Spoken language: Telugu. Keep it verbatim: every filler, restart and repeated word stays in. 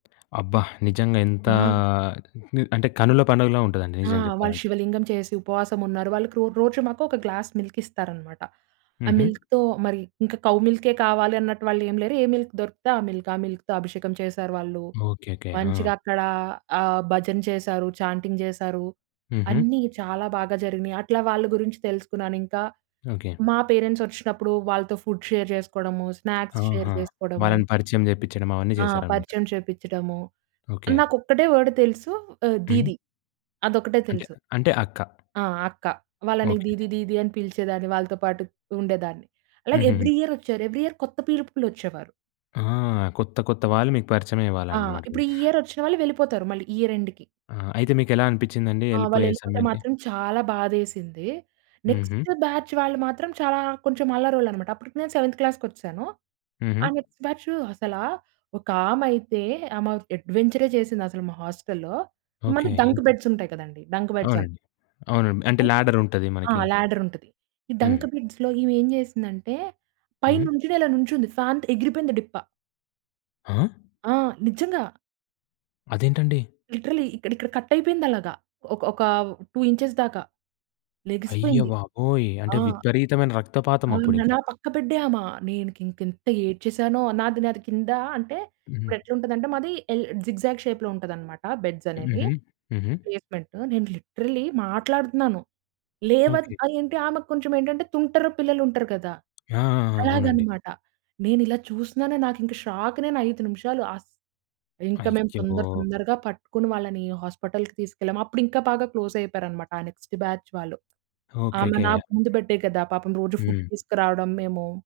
అబ్బా! నిజంగా ఎంతా ఆ! ని అంటే కనుల పండుగలా ఉంటదండి ఆ! నిజంగ వాళ్ళు జెప్పాలంటే. శివలింగం చేసి ఉపవాసం ఉన్నారు. వాళ్ళకి రో రోజు మాకు ఒక గ్లాస్ మిల్క్ ఇస్తారనమాట. ఆ హుహు. మిల్క్‌తో మరి ఇంక కౌ మిల్కే కావాలి అన్నట్టు వాళ్ళు ఏం లేరు. ఏ మిల్క్ దొరికితే ఆ మిల్క్. ఆ మిల్క్‌తో అభిషేకం చేశారు వాళ్ళు. ఓకేకే. మంచిగా ఆ! అక్కడ ఆహ్, భజన చేశారు. చాంటింగ్ జేశారు. హుహు. అన్నీ చాలా బాగా జరిగినయి. అట్లా వాళ్ళు గురించి తెలుసుకున్నాను ఇంక. ఓకే. మా పేరెంట్స్ వచ్చినప్పుడు వాళ్ళతో ఫుడ్ షేర్ చేసుకోడము. స్నాక్స్ షేర్ ఆహా! చేసుకోడము. వాళ్ళని పరిచయం జేపిచ్చడం అవన్నీ ఆ! జేశారన్నమాట. పరిచయం చేపిచ్చడము. ఓకే. నాకొక్కటే వర్డ్ తెలుసు ఆహ్, హ్మ్. దీదీ. అదొక్కటే అంటే, తెలుసు. అంటే అక్క. ఆ! అక్క. వాళ్ళని ఓకే. దీదీ దీదీ అని పిలిచేదాన్ని. వాళ్ళతో పాటు ఉండేదాన్ని. అలాగే హుహుహు. ఎవ్రీ ఇయర్ వచ్చారు. ఎవ్రి ఇయర్ కొత్త పీపుల్ ఒచ్చేవారు. ఆ! కొత్త కొత్త వాళ్ళు మీకు ఆ! పరిచయమయ్యేవాళ్ళన్నమాట మీ ఇప్పుడు ఈ ఇయర్ వచ్చిన వాళ్ళు వెళ్ళిపోతారు మళ్ళీ ఇయర్ ఎండ్‌కి. ఆ! అయితే మీకెలా అనిపిచ్చిందండి ఆ! యెళ్ళిపోయే వాళ్ళెళ్ళిపోతే సమయానికి? మాత్రం చాలా బాధేసింది. హుహు. నెక్స్ట్ బ్యాచ్ వాళ్ళు మాత్రం చాలా కొంచెం అల్లరోళ్ళన్నమాట అప్పటికి నేను సెవెంత్ క్లాస్‌కొచ్చేశాను. ఆ హుహు. నెక్స్ట్ బ్యాచు అసలా ఒకామయితే ఆమె అడ్వెంచరే జేసింది అసలు మా హాస్టల్‌లో. ఈ మధ్య ఓకే. డంక్ బెడ్స్ ఉంటాయి కదండీ! డంక్ బెడ్స్ అని. అవునండి. అవునండి. అంటే ల్యాడర్ ఉంటది ఆ! మనకి. ల్యాడర్ ఉంటది. ఈ హ్మ్. డంక్ బెడ్స్‌లో ఈమె ఏం జేసిందంటే పైన హ్మ్. నుంచొని ఇలా నుంచుంది, ఫ్యాన్‌కి ఎగిరిపోయింది డిప్ప. ఆ! ఆ! నిజ్జంగా. అదేంటండి? లిటరల్లీ ఇక్కడ, ఇక్కడ కట్ అయిపోయింది అలగా. ఒక, ఒకా టూ ఇంచెస్ దాకా, అయ్య లెగిసిపోయింది. బాబోయ్! ఆ! అంటే విపరీతమైన రక్తపాతం అవును. అప్పుడింకా. నా పక్క బెడ్డే ఆమె. నేను కి ఇంకెంత ఏడ్చేసానో. నాది, నాది కింద అంటే హుహు. ఇప్పుడెట్లుంటదంటే మాది ఎల్ జిగ్‌జాగ్ షేప్‌లో ఉంటదన్నమాట బెడ్స్ అనేవి హుహు. హుహు. ప్లేస్‌మెంట్. నేను లిటరల్లీ మాట్లాడుతున్నాను. లేవద్ ఓకే. ఆ! ఏంటి? ఆమెకు కొంచెం ఏంటంటే తుంటరు పిల్లలుంటరు గదా! ఆ! ఆ! ఆ! అవునండి. అలాగనమాట. నేనిలా చూసినాను నాకింక షాక్ నేను ఐదు నిమిషాలు అస్ ఇంక మేం అయ్యో! తొందర తొందరగా పట్టుకొని వాళ్ళని హాస్పటల్‌కి తీసుకెళ్ళాం. అప్పుడు ఇంకా బాగా క్లోస్ అయిపోయారన్నమాట ఆ నెక్స్ట్ బ్యాచ్ వాళ్ళు. ఆమె ఓకేకే. నాకు ముందు బెడ్డే గదా! పాపం రోజు ఫుడ్ హ్మ్. తీసుకురావడం మేము.